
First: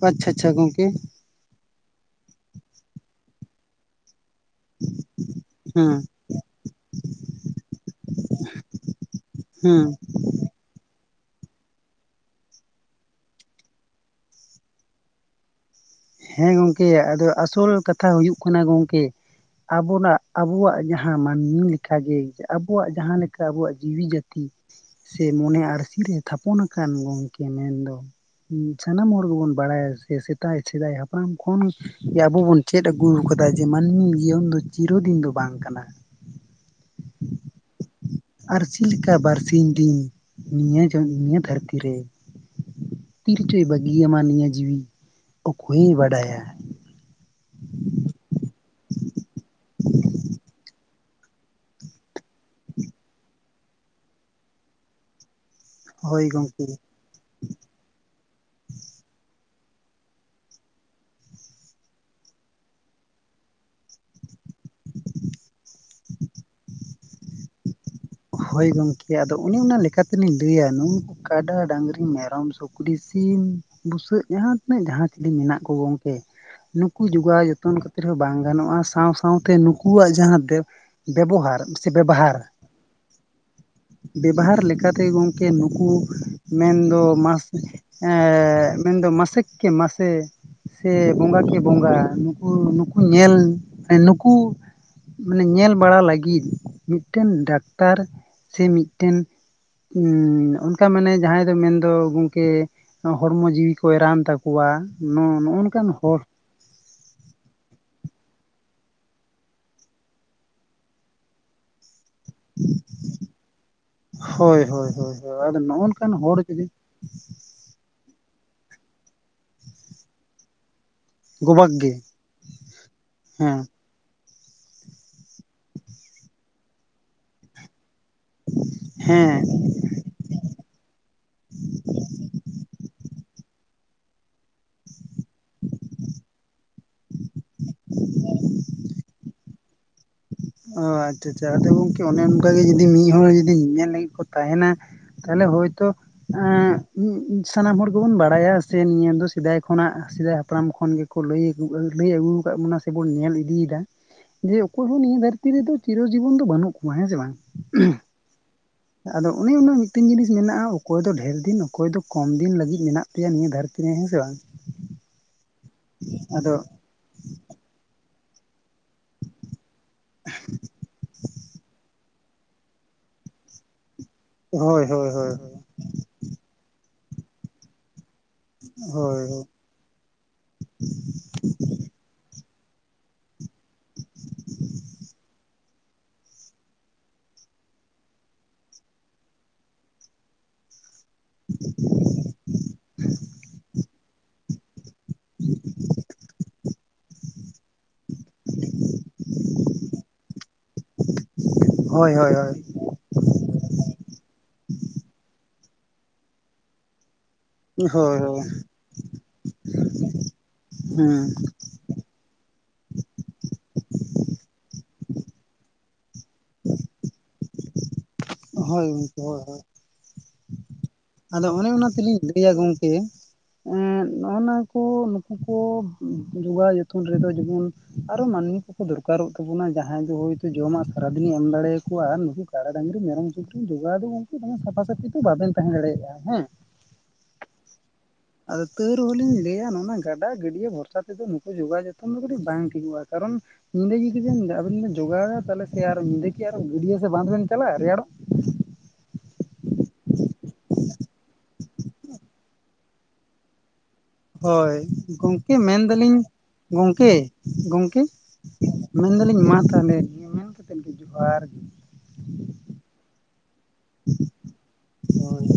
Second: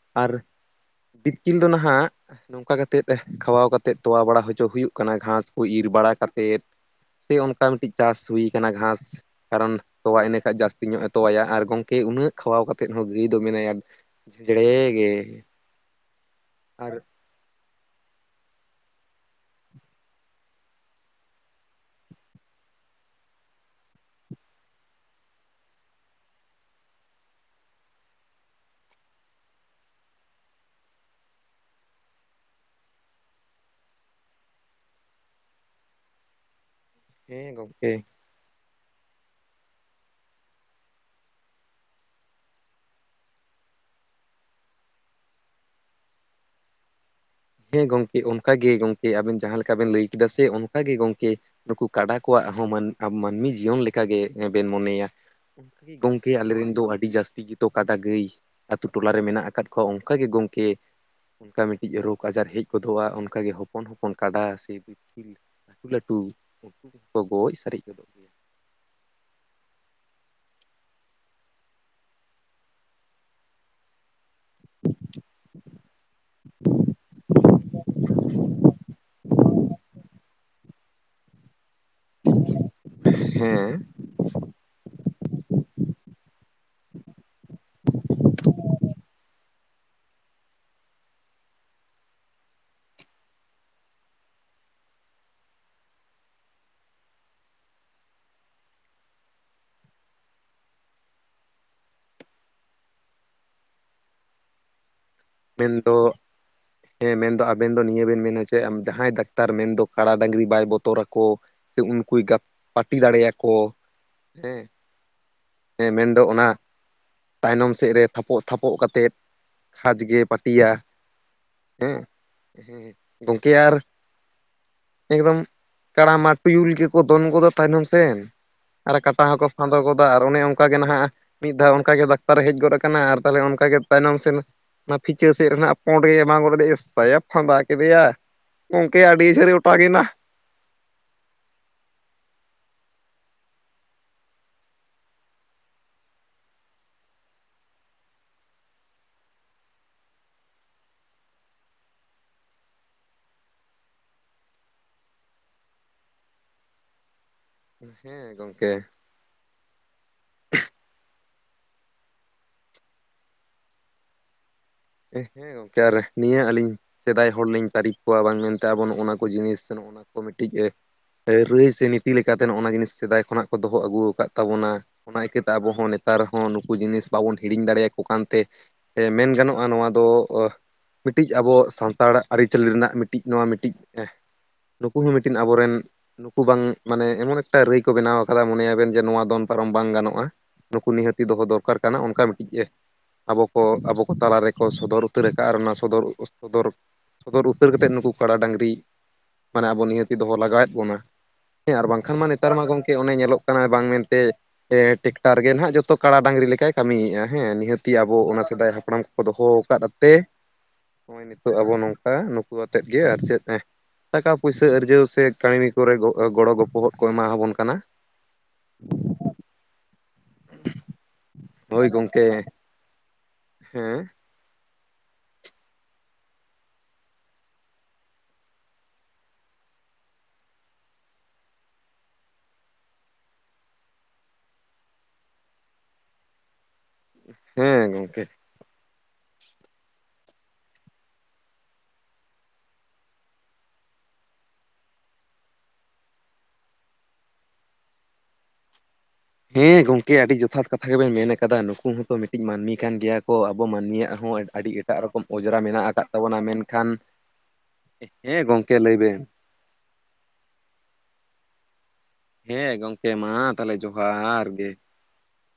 ᱟᱪᱪᱷᱟ ᱟᱨ ᱟᱪᱪᱷᱟ ᱜᱚᱝᱠᱮ ᱵᱤᱛᱠᱤᱞ ᱫᱚ ᱱᱟᱦᱟᱜ ᱱᱚᱝᱠᱟ ᱠᱟᱛᱮᱫ ᱠᱷᱟᱣᱟᱣ ᱠᱟᱛᱮᱜ ᱛᱚᱣᱟ ᱵᱟᱲᱟ ᱦᱚ ᱫᱚ ᱦᱩᱭᱩᱜ ᱠᱟᱱᱟ ᱜᱷᱟᱸᱥ ᱠᱚ ᱤᱨ ᱦᱮᱸ ᱵᱟᱲᱟ ᱠᱟᱛᱮᱫ ᱛᱮ ᱚᱱᱠᱟ ᱢᱤᱫ ᱴᱤᱡ ᱪᱟᱥ ᱦᱩᱭ ᱟᱠᱟᱱᱟ ᱜᱷᱟᱥ ᱠᱟᱨᱚᱱ ᱦᱩᱸ ᱛᱚᱣᱟ ᱤᱱᱟᱹ ᱠᱷᱟᱡ ᱡᱟᱹᱥ ᱛᱤ ᱧᱚᱜᱼᱮ ᱛᱚᱣᱟᱭᱟ ᱟᱨ ᱜᱚᱝᱠᱮ ᱩᱱᱟᱹᱜ ᱠᱷᱟᱣᱟᱣ ᱠᱟᱛᱮ ᱦᱚᱸ ᱜᱟᱹᱭ ᱫᱚ ᱢᱮᱱᱟᱭᱟ ᱡᱮᱧᱲᱮ ᱜᱮ᱾ ᱦᱮᱸ ᱜᱚᱝᱠᱮ ᱟᱨ ᱟᱫᱚ ᱟᱥᱚᱞ ᱠᱟᱛᱷᱟ ᱦᱩᱭᱩᱜ ᱠᱟᱱᱟ᱾ ᱜᱚᱝᱠᱮ ᱟᱵᱚᱱᱟᱜ ᱟᱵᱚᱣᱟᱜ ᱡᱟᱦᱟᱸ ᱢᱟᱹᱱᱢᱤ ᱞᱮᱴᱷᱟ ᱜᱮ ᱟᱵᱚᱣᱟᱜ ᱡᱟᱦᱟᱸ ᱞᱮᱠᱟ ᱟᱵᱩᱣᱟᱜ ᱡᱤᱣᱤ ᱡᱟᱹᱛᱤ ᱥᱮ ᱢᱚᱱᱮ ᱟᱹᱨᱥᱤ ᱨᱮ ᱛᱷᱟᱯᱚᱱ ᱟᱠᱟᱱ ᱜᱚᱢᱠᱮ ᱢᱮᱱ ᱫᱚ ᱦᱩᱸ ᱥᱟᱱᱟᱢ ᱦᱚᱲ ᱜᱮᱵᱚᱱ ᱟᱯᱮ ᱥᱮᱫᱟᱭ ᱥᱮᱫᱟᱭ ᱦᱟᱯᱲᱟᱢ ᱠᱷᱚᱱ ᱜᱮ ᱟᱵᱚ ᱵᱚᱱ ᱪᱮᱫ ᱟᱹᱜᱩ ᱟᱠᱟᱫᱟ ᱡᱮ ᱢᱟᱹᱱᱢᱤ ᱡᱤᱭᱚᱱ ᱫᱚ ᱪᱤᱨᱚ ᱫᱤᱱ ᱫᱚ ᱵᱟᱝ ᱠᱟᱱᱟ᱾ ᱦᱮᱸ ᱜᱚᱝᱠᱮ ᱟᱹᱨᱥᱤ ᱞᱮᱠᱟ ᱵᱟᱨᱥᱤᱧ ᱫᱤᱱ ᱱᱤᱭᱟᱹ ᱡᱚᱱᱚᱢ ᱤᱭᱟᱹ ᱫᱷᱟᱹᱨᱛᱤ ᱨᱮ ᱛᱤᱨᱪᱚᱭ ᱵᱟᱹᱜᱤ ᱟᱢ ᱱᱤᱭᱟᱹ ᱡᱤᱣᱤ? ᱚᱠᱚᱭᱮ ᱵᱟᱰᱟᱭᱟ? ᱦᱮᱸ ᱜᱚᱝᱠᱮ ᱚᱱᱠᱟ ᱜᱮ ᱜᱚᱢᱠᱮ ᱟᱵᱮᱱ ᱡᱟᱦᱟᱸ ᱞᱮᱠᱟ ᱵᱮᱱ ᱞᱟᱹᱭ ᱠᱮᱫᱟ ᱥᱮ ᱚᱱᱠᱟ ᱜᱮ ᱜᱚᱢᱠᱮ ᱱᱩᱠᱩ ᱠᱟᱰᱟ ᱠᱚᱣᱟᱜ ᱦᱚᱸ ᱢᱟᱹᱱᱢᱤ ᱡᱤᱭᱚᱱ ᱞᱮᱠᱟ ᱜᱮ ᱵᱮᱱ ᱢᱚᱱᱮᱭᱟ᱾ ᱜᱚᱝᱠᱮ ᱟᱞᱮ ᱨᱮᱱ ᱫᱚ ᱟᱹᱰᱤ ᱡᱟᱹᱥᱛᱤ ᱜᱮ ᱛᱚ ᱠᱟᱰᱟ ᱜᱟᱹᱭ ᱟᱛᱳ ᱴᱚᱞᱟ ᱨᱮ ᱢᱮᱱᱟᱜ ᱟᱠᱟᱫ ᱠᱚᱣᱟ ᱚᱱᱠᱟ ᱜᱮ ᱜᱚᱝᱠᱮ ᱚᱱᱠᱟ ᱢᱤᱫ ᱴᱤᱡ ᱨᱳᱜᱽ ᱨᱳᱜᱽ ᱟᱡᱟᱨ ᱦᱮᱡ ᱜᱚᱫᱚᱜᱼᱟ ᱚᱱᱠᱟ ᱜᱮ ᱦᱚᱯᱚᱱ ᱦᱚᱯᱚᱱ ᱠᱟᱰᱟ ᱥᱮ ᱵᱤᱛᱠᱤᱞ ᱞᱟᱹᱴᱩ ᱞᱟᱹᱴᱩ ᱩᱱᱠᱩ ᱠᱚᱠᱚ ᱜᱚᱡ ᱥᱟᱨᱮᱡ ᱜᱚᱫᱚᱜ ᱠᱟᱱᱟ᱾ ᱦᱳᱭ ᱜᱚᱝᱠᱮ ᱟᱫᱚ ᱚᱱᱮ ᱚᱱᱟ ᱞᱮᱠᱟ ᱛᱮᱞᱤᱧ ᱞᱟᱹᱭᱟ ᱠᱟᱰᱟ ᱰᱟᱹᱝᱨᱤ ᱢᱮᱨᱚᱢ ᱥᱩᱠᱨᱤ ᱥᱤᱢ ᱵᱩᱥᱟᱹᱜ ᱡᱟᱦᱟᱸ ᱛᱤᱱᱟᱹᱜ ᱡᱟᱦᱟᱸ ᱪᱤᱞᱤ ᱢᱮᱱᱟᱜ ᱠᱚ ᱜᱚᱝᱠᱮ ᱱᱩᱠᱩ ᱡᱚᱜᱟᱣ ᱡᱚᱛᱚᱱ ᱠᱟᱛᱮ ᱨᱮᱦᱚᱸ ᱵᱟᱝ ᱜᱟᱱᱚᱜᱼᱟ ᱥᱟᱶ ᱥᱟᱶ ᱛᱮ ᱱᱩᱠᱩᱣᱟᱜ ᱡᱟᱦᱟᱸᱫᱮᱵ ᱵᱮᱵᱚᱦᱟᱨ ᱥᱮ ᱵᱮᱵᱦᱟᱨ ᱦᱮᱸ ᱵᱮᱵᱦᱟᱨ ᱞᱮᱠᱟ ᱛᱮ ᱜᱚᱝᱠᱮ ᱱᱩᱠᱩ ᱢᱮᱱ ᱫᱚ ᱢᱟᱥ ᱮᱸ ᱢᱮᱱ ᱫᱚ ᱢᱟᱥᱮᱠ ᱠᱮ ᱢᱟᱥᱮ ᱥᱮ ᱵᱚᱸᱜᱟ ᱠᱤ ᱵᱚᱸᱜᱟ ᱱᱩᱠᱩ ᱱᱩᱠᱩ ᱧᱮᱞ ᱢᱟᱱᱮ ᱱᱩᱠᱩ ᱢᱟᱱᱮ ᱧᱮᱞ ᱵᱟᱲᱟ ᱞᱟᱹᱜᱤᱫ ᱢᱤᱫ ᱴᱮᱱ ᱰᱟᱠᱛᱟᱨ ᱥᱮ ᱢᱤᱫ ᱴᱮᱱ ᱚᱱᱠᱟ ᱢᱟᱱᱮ ᱡᱟᱦᱟᱸᱭ ᱫᱚ ᱢᱮᱱ ᱫᱚ ᱜᱚᱝᱠᱮ ᱦᱚᱲᱢᱚ ᱡᱤᱣᱤ ᱠᱚᱭ ᱨᱟᱱ ᱛᱟᱠᱚᱣᱟ ᱱᱚᱜ ᱱᱚᱝᱠᱟᱱ ᱢᱮᱱᱫᱚ ᱦᱚᱲ ᱦᱮᱸ ᱢᱮᱱ ᱫᱚ ᱟᱵᱮᱱ ᱫᱚ ᱱᱤᱭᱟᱹ ᱵᱮᱱ ᱢᱮᱱᱟ ᱡᱮ ᱡᱟᱦᱟᱸᱭ ᱰᱟᱠᱛᱟᱨ ᱢᱮᱱ ᱫᱚ ᱠᱟᱲᱟ ᱰᱟᱹᱝᱨᱤ ᱵᱟᱭ ᱵᱚᱛᱚᱨ ᱟᱠᱚ ᱥᱮ ᱩᱱᱠᱩᱭ ᱜᱟᱯ ᱯᱟᱴᱤ ᱫᱟᱲᱮᱭᱟ ᱠᱚ ᱦᱮᱸ ᱦᱳᱭ ᱦᱳᱭ ᱦᱳᱭ ᱦᱳᱭ ᱟᱫᱚ ᱱᱚᱜᱼᱚ ᱦᱮᱸ ᱢᱮᱱ ᱱᱚᱝᱠᱟᱱ ᱫᱚ ᱦᱚᱲ ᱚᱱᱟ ᱡᱩᱫᱤ ᱛᱟᱭᱱᱚᱢ ᱥᱮᱫ ᱨᱮ ᱛᱷᱟᱯᱚᱜ ᱛᱷᱟᱯᱚᱜ ᱠᱟᱛᱮᱫ ᱠᱷᱟᱪ ᱜᱮ ᱯᱟᱹᱴᱤᱭᱟ᱾ ᱜᱚᱵᱟᱜ ᱜᱮ ᱦᱮᱸ ᱦᱮᱸ ᱜᱚᱝᱠᱮ ᱦᱮᱸ ᱟᱨ ᱮᱠᱫᱚᱢ ᱠᱟᱲᱟ ᱢᱟ ᱴᱩᱭᱩᱞ ᱜᱮᱠᱚ ᱫᱚᱱ ᱜᱚᱫᱟ ᱛᱟᱭᱱᱚᱢ ᱥᱮᱱ ᱟᱨ ᱠᱟᱴᱟ ᱦᱮᱸ ᱦᱚᱸᱠᱚ ᱯᱷᱟᱸᱫᱚ ᱜᱚᱫᱟ ᱟᱨ ᱚᱱᱮ ᱚᱱᱠᱟᱜᱮ ᱱᱟᱦᱟᱜ ᱢᱤᱫ ᱫᱷᱟᱣ ᱚᱱᱠᱟᱜᱮ ᱰᱟᱠᱛᱟᱨᱮ ᱦᱮᱡ ᱜᱚᱫ ᱟᱠᱟᱱᱟ ᱟᱨ ᱛᱟᱦᱚᱞᱮ ᱚᱱᱠᱮ ᱛᱟᱭᱱᱚᱢ ᱥᱮᱱ ᱚᱱᱟ ᱯᱷᱤᱪᱟᱹ ᱥᱮᱫ ᱨᱮ ᱯᱳᱸᱰ ᱜᱮᱭ ᱮᱢᱟ ᱜᱚᱫ ᱞᱮᱫᱮᱭᱟ ᱮᱥᱟ ᱭᱟ ᱯᱷᱟᱸᱫᱟ ᱠᱮᱫᱮᱭᱟ ᱜᱚᱢᱠᱮ ᱟᱹᱰᱤ ᱡᱷᱟᱹᱞ ᱮ ᱚᱴᱟᱜ ᱮᱱᱟ ᱾ ᱚ ᱟᱪᱪᱷᱟ ᱟᱪᱪᱷᱟ ᱟᱫᱚ ᱜᱚᱝᱠᱮ ᱚᱱᱮ ᱚᱱᱠᱟᱜ ᱜᱮ ᱡᱩᱫᱤ ᱢᱤᱫ ᱦᱚᱲ ᱡᱩᱫᱤ ᱧᱮᱞ ᱞᱟᱹᱜᱤᱫ ᱠᱚ ᱛᱟᱦᱮᱱᱟ ᱛᱟᱦᱚᱞᱮ ᱦᱚᱭᱛᱳ ᱮᱸᱜ ᱥᱟᱱᱟᱢ ᱦᱚᱲ ᱜᱮᱵᱩᱱ ᱵᱟᱲᱟᱭᱟ ᱥᱮ ᱱᱤᱭᱟᱹ ᱫᱚ ᱥᱮᱫᱟᱭ ᱠᱷᱚᱱᱟᱜ ᱥᱮᱫᱟᱭ ᱦᱟᱯᱲᱟᱢ ᱠᱷᱚᱱ ᱜᱮ ᱞᱟᱹᱭ ᱞᱟᱹᱭ ᱟᱹᱜᱩ ᱟᱠᱟᱫ ᱵᱚᱱᱟ ᱥᱮᱵᱩᱱ ᱧᱮᱞ ᱤᱫᱤᱭᱮᱫᱟ ᱡᱮ ᱚᱠᱚᱭ ᱦᱚᱸ ᱱᱤᱭᱟᱹ ᱫᱷᱟᱹᱨᱛᱤ ᱫᱷᱟᱹᱨᱛᱤ ᱨᱮᱫᱚ ᱪᱤᱨᱚ ᱡᱤᱵᱚᱱ ᱫᱚ ᱵᱟᱹᱱᱩᱜ ᱠᱚᱣᱟ ᱦᱮᱸ ᱥᱮ ᱵᱟᱝ? ᱦᱮᱸ ᱜᱚᱝᱠᱮ ᱾ ᱟᱫᱚ ᱚᱱᱮ ᱩᱱᱟᱹᱜ ᱢᱤᱫᱴᱮᱱ ᱡᱤᱱᱤᱥ ᱢᱮᱱᱟᱜᱼᱟ᱾ ᱚᱠᱚᱭ ᱫᱚ ᱰᱷᱮᱨ ᱫᱤᱱ ᱚᱠᱚᱭ ᱫᱚ ᱠᱚᱢ ᱫᱤᱱ ᱞᱟᱹᱜᱤᱫ ᱢᱮᱱᱟᱜ ᱯᱮᱭᱟ ᱱᱤᱭᱟᱹ ᱫᱷᱟᱹᱨᱛᱤ ᱨᱮ ᱦᱮᱸᱥᱮ ᱵᱟᱝ? ᱦᱮᱸ ᱦᱮᱸ ᱜᱚᱢᱠᱮ ᱟᱨ ᱱᱤᱭᱟᱹ ᱟᱫᱚ ᱟᱹᱞᱤᱧ ᱥᱮᱫᱟᱭ ᱦᱚᱲ ᱞᱤᱧ ᱛᱟᱹᱨᱤᱯ ᱵᱟᱝ ᱢᱮᱱᱛᱮ ᱟᱵᱚ ᱱᱚᱜᱼᱟ ᱱᱚᱣᱟ ᱠᱚ ᱡᱤᱱᱤᱥ ᱥᱮ ᱱᱚᱜᱼᱟ ᱱᱚᱣᱟ ᱠᱚ ᱢᱤᱫᱴᱤᱡ ᱨᱟᱹᱭ ᱥᱮ ᱛᱤ ᱞᱮᱠᱟᱛᱮ ᱚᱱᱟ ᱡᱤᱱᱤᱥ ᱥᱮᱫᱟᱭ ᱠᱷᱚᱱᱟᱜ ᱠᱚ ᱫᱚᱦᱚ ᱟᱹᱜᱩ ᱟᱠᱟᱫ ᱛᱟᱵᱚᱱᱟ᱾ ᱦᱳᱭ ᱦᱳᱭ ᱚᱱᱟ ᱦᱳᱭ ᱠᱟᱹᱛᱮ ᱟᱵᱚᱸ ᱱᱮᱛᱟᱨ ᱦᱚᱸ ᱱᱩᱠᱩ ᱡᱤᱱᱤᱥ ᱵᱟᱵᱚᱱ ᱦᱤᱲᱤᱧ ᱫᱟᱲᱮᱭᱟᱠᱚ ᱠᱟᱱᱛᱮ ᱦᱳᱭ ᱢᱮᱱ ᱜᱟᱱᱚᱜᱼᱟ ᱱᱚᱣᱟ ᱫᱚ ᱢᱤᱫᱴᱤᱡ ᱟᱵᱚ ᱥᱟᱱᱛᱟᱲ ᱟᱹᱨᱤᱪᱟᱹᱞᱤ ᱨᱮᱱᱟᱜ ᱢᱤᱫᱴᱤᱱ ᱱᱚᱣᱟ ᱢᱤᱫᱴᱤᱡ ᱱᱩᱠᱩ ᱦᱚᱸ ᱢᱤᱫᱴᱤᱱ ᱟᱵᱚᱨᱮᱱ ᱱᱩᱠᱩ ᱵᱟᱝ ᱢᱟᱱᱮ ᱮᱢᱚᱱ ᱮᱠᱴᱟ ᱨᱟᱹᱭ ᱠᱚ ᱵᱮᱱᱟᱣ ᱠᱟᱫᱟ ᱢᱚᱱᱮᱭᱟᱵᱮᱱ ᱡᱮ ᱱᱚᱣᱟ ᱫᱚᱱ ᱯᱟᱨᱚᱢ ᱵᱟᱝ ᱜᱟᱱᱚᱜᱼᱟ ᱾ ᱱᱩᱠᱩ ᱱᱤᱦᱟᱹᱛᱤ ᱫᱚᱦᱚ ᱫᱚᱨᱠᱟᱨ ᱠᱟᱱᱟ ᱾ ᱚᱱᱠᱟ ᱢᱤᱫᱴᱤᱡ ᱮ ᱟᱵᱚ ᱠᱚ ᱟᱵᱚ ᱠᱚ ᱛᱟᱞᱟ ᱨᱮᱠᱚ ᱥᱚᱫᱚᱨ ᱩᱛᱟᱹᱨ ᱟᱠᱟᱫᱼᱟ ᱟᱨ ᱚᱱᱟ ᱥᱚᱫᱚᱨ ᱥᱚᱫᱚᱨ ᱥᱚᱫᱚᱨ ᱩᱛᱟᱹᱨ ᱠᱟᱛᱮᱫ ᱱᱩᱠᱩ ᱠᱟᱰᱟ ᱰᱟᱹᱝᱨᱤ-ᱼ ᱢᱟᱱᱮ ᱟᱵᱚ ᱱᱤᱦᱟᱹᱛᱤ ᱫᱚᱦᱚ ᱞᱟᱜᱟᱣᱮᱫ ᱵᱚᱱᱟ ᱦᱮᱸ ᱟᱨ ᱦᱳᱭ ᱦᱳᱭ ᱵᱟᱝᱠᱷᱟᱱ ᱢᱟ ᱱᱮᱛᱟᱨ ᱦᱳᱭ ᱢᱟ ᱜᱚᱝᱠᱮ ᱚᱱᱮ ᱧᱮᱞᱚᱜ ᱠᱟᱱᱟ ᱵᱟᱝ ᱢᱮᱱᱛᱮ ᱴᱮᱠᱴᱟᱨ ᱜᱮ ᱱᱟᱦᱟᱜ ᱡᱚᱛᱚ ᱠᱟᱲᱟ ᱰᱟᱹᱝᱨᱤ ᱞᱮᱠᱟᱭ ᱠᱟᱹᱢᱤᱭᱮᱜᱼᱟ᱾ ᱦᱮᱸ ᱱᱤᱦᱟᱹᱛᱤ ᱟᱵᱚ ᱦᱳᱭ ᱚᱱᱟ ᱥᱮᱫᱟᱭ ᱦᱟᱯᱲᱟᱢ ᱠᱚᱠᱚ ᱫᱚᱦᱚ ᱟᱠᱟᱫᱛᱮ ᱱᱚᱜᱚᱭ ᱱᱤᱛᱚᱜ ᱟᱵᱚ ᱱᱚᱝᱠᱟ ᱱᱩᱠᱩ ᱟᱛᱮᱫ ᱜᱮ ᱟᱨ ᱪᱮᱫ ᱴᱟᱠᱟ ᱯᱩᱭᱥᱟᱹ ᱟᱨᱡᱟᱹᱣ ᱥᱮ ᱠᱟᱹᱢᱤ ᱠᱚᱨᱮ ᱜᱚᱲᱚ ᱜᱚᱯᱚᱦᱚᱫ ᱠᱚ ᱮᱢᱟᱣᱟᱵᱚᱱ ᱠᱟᱱᱟ ᱾ ᱦᱳᱭ ᱜᱚᱝᱠᱮ ᱦᱳᱭ ᱦᱳᱭ ᱾᱾ [unintelligible] ᱟᱫᱚ ᱚᱱᱮ ᱦᱳᱭ ᱚᱱᱟ ᱛᱮᱞᱤᱧ ᱜᱚᱝᱠᱮ ᱞᱟᱹᱭᱟ ᱜᱚᱢᱠᱮ᱾ ᱦᱮᱸ ᱱᱚᱜᱼᱚ ᱱᱟᱠᱚ ᱱᱩᱠᱩ ᱠᱚ ᱡᱚᱜᱟᱣ ᱡᱚᱛᱚᱱ ᱨᱮᱫᱚ ᱡᱮᱢᱚᱱ ᱟᱨ ᱢᱟᱹᱱᱢᱤ ᱠᱚᱠᱚ ᱫᱚᱨᱠᱟᱨᱚᱜ ᱛᱟᱵᱚᱱᱟ ᱡᱟᱦᱟᱸᱭ ᱫᱚ ᱦᱟᱸᱜ ᱡᱚᱢᱟᱜ ᱥᱟᱨᱟᱫᱤᱱᱤ ᱮᱢ ᱫᱟᱲᱮᱭᱟᱠᱚᱣᱟ ᱱᱩ ᱠᱟᱨᱟ, ᱰᱟᱹᱝᱨᱤ, ᱢᱮᱨᱚᱢ, ᱥᱩᱠᱨᱤ ᱡᱚᱜᱟᱣ ᱫᱚ ᱜᱚᱢᱠᱮ ᱥᱟᱯᱷᱟ ᱥᱟᱹᱯᱷᱤ ᱫᱚ ᱵᱟᱵᱮᱱ ᱛᱟᱦᱮᱸ ᱫᱟᱲᱮᱭᱟᱜᱼᱟ ᱦᱮᱸ᱾ ᱦᱮᱸ ᱜᱚᱢᱠᱮ ᱾ ᱟᱫᱚ ᱛᱟᱹᱣ ᱨᱮᱦᱚ ᱞᱤᱧ ᱞᱟᱹᱭᱟ ᱱᱚᱜ ᱜᱟᱰᱟ ᱜᱟᱹᱰᱭᱟᱹ ᱵᱷᱚᱨᱥᱟ ᱛᱮᱫᱚ ᱱᱩᱠᱩ ᱡᱚᱜᱟᱣ ᱡᱚᱛᱚᱱ ᱫᱚ ᱠᱟᱹᱴᱤᱡ ᱵᱟᱝ ᱴᱷᱤᱠᱚᱜᱼᱟ ᱠᱟᱨᱚᱱ ᱩᱱᱤ ᱡᱩᱫᱤ ᱵᱮᱱ ᱟᱵᱮᱱ ᱵᱮᱱ ᱡᱚᱜᱟᱣ ᱮᱭᱟ ᱛᱟᱦᱚᱞᱮ ᱥᱮ ᱟᱨ ᱧᱤᱫᱟᱹ ᱠᱤ ᱟᱨ ᱜᱟᱹᱰᱭᱟᱹ ᱥᱮ ᱵᱟᱸᱫᱷ ᱵᱮᱱ ᱪᱟᱞᱟᱜᱼᱟ ᱨᱮᱭᱟᱲᱚᱜ? ᱦᱮᱸ ᱜᱚᱝᱠᱮ ᱟᱹᱰᱤ ᱡᱚᱛᱷᱟᱛ ᱠᱟᱛᱷᱟ ᱜᱮᱵᱮᱱ ᱢᱮᱱ ᱟᱠᱟᱫᱟ ᱱᱩᱠᱩ ᱦᱚᱸᱛᱚ ᱢᱤᱫᱴᱤᱡ ᱢᱟᱹᱱᱢᱤ ᱠᱟᱱ ᱜᱮᱭᱟ ᱠᱚ ᱟᱵᱚ ᱢᱟᱹᱱᱢᱤᱭᱟᱜ ᱦᱚᱸ ᱟᱹᱰᱤ ᱦᱳᱭ ᱮᱴᱟᱜ ᱨᱚᱠᱚᱢ ᱜᱚᱢᱠᱮ ᱚᱸᱡᱽᱨᱟ ᱢᱮᱱᱟᱜ ᱟᱠᱟᱫ ᱢᱮᱱᱫᱟᱞᱤᱧ ᱛᱟᱵᱚᱱᱟ ᱢᱮᱱᱠᱷᱟᱱ ᱜᱚᱢᱠᱮ ᱜᱚᱢᱠᱮ ᱦᱮᱸ ᱜᱚᱝᱠᱮ ᱞᱟᱹᱭ ᱢᱮᱱ ᱵᱮᱱ ᱫᱟᱹᱞᱤᱧ ᱢᱟ ᱛᱟᱦᱚᱞᱮ ᱢᱮᱱ ᱠᱟᱛᱮᱫ ᱜᱮ ᱡᱚᱦᱟᱨ ᱾ ᱦᱮᱸ ᱜᱚᱢᱠᱮ ᱢᱟ ᱛᱟᱦᱚᱞᱮ ᱡᱚᱦᱟᱨ ᱜᱮ ᱾ ᱦᱳᱭ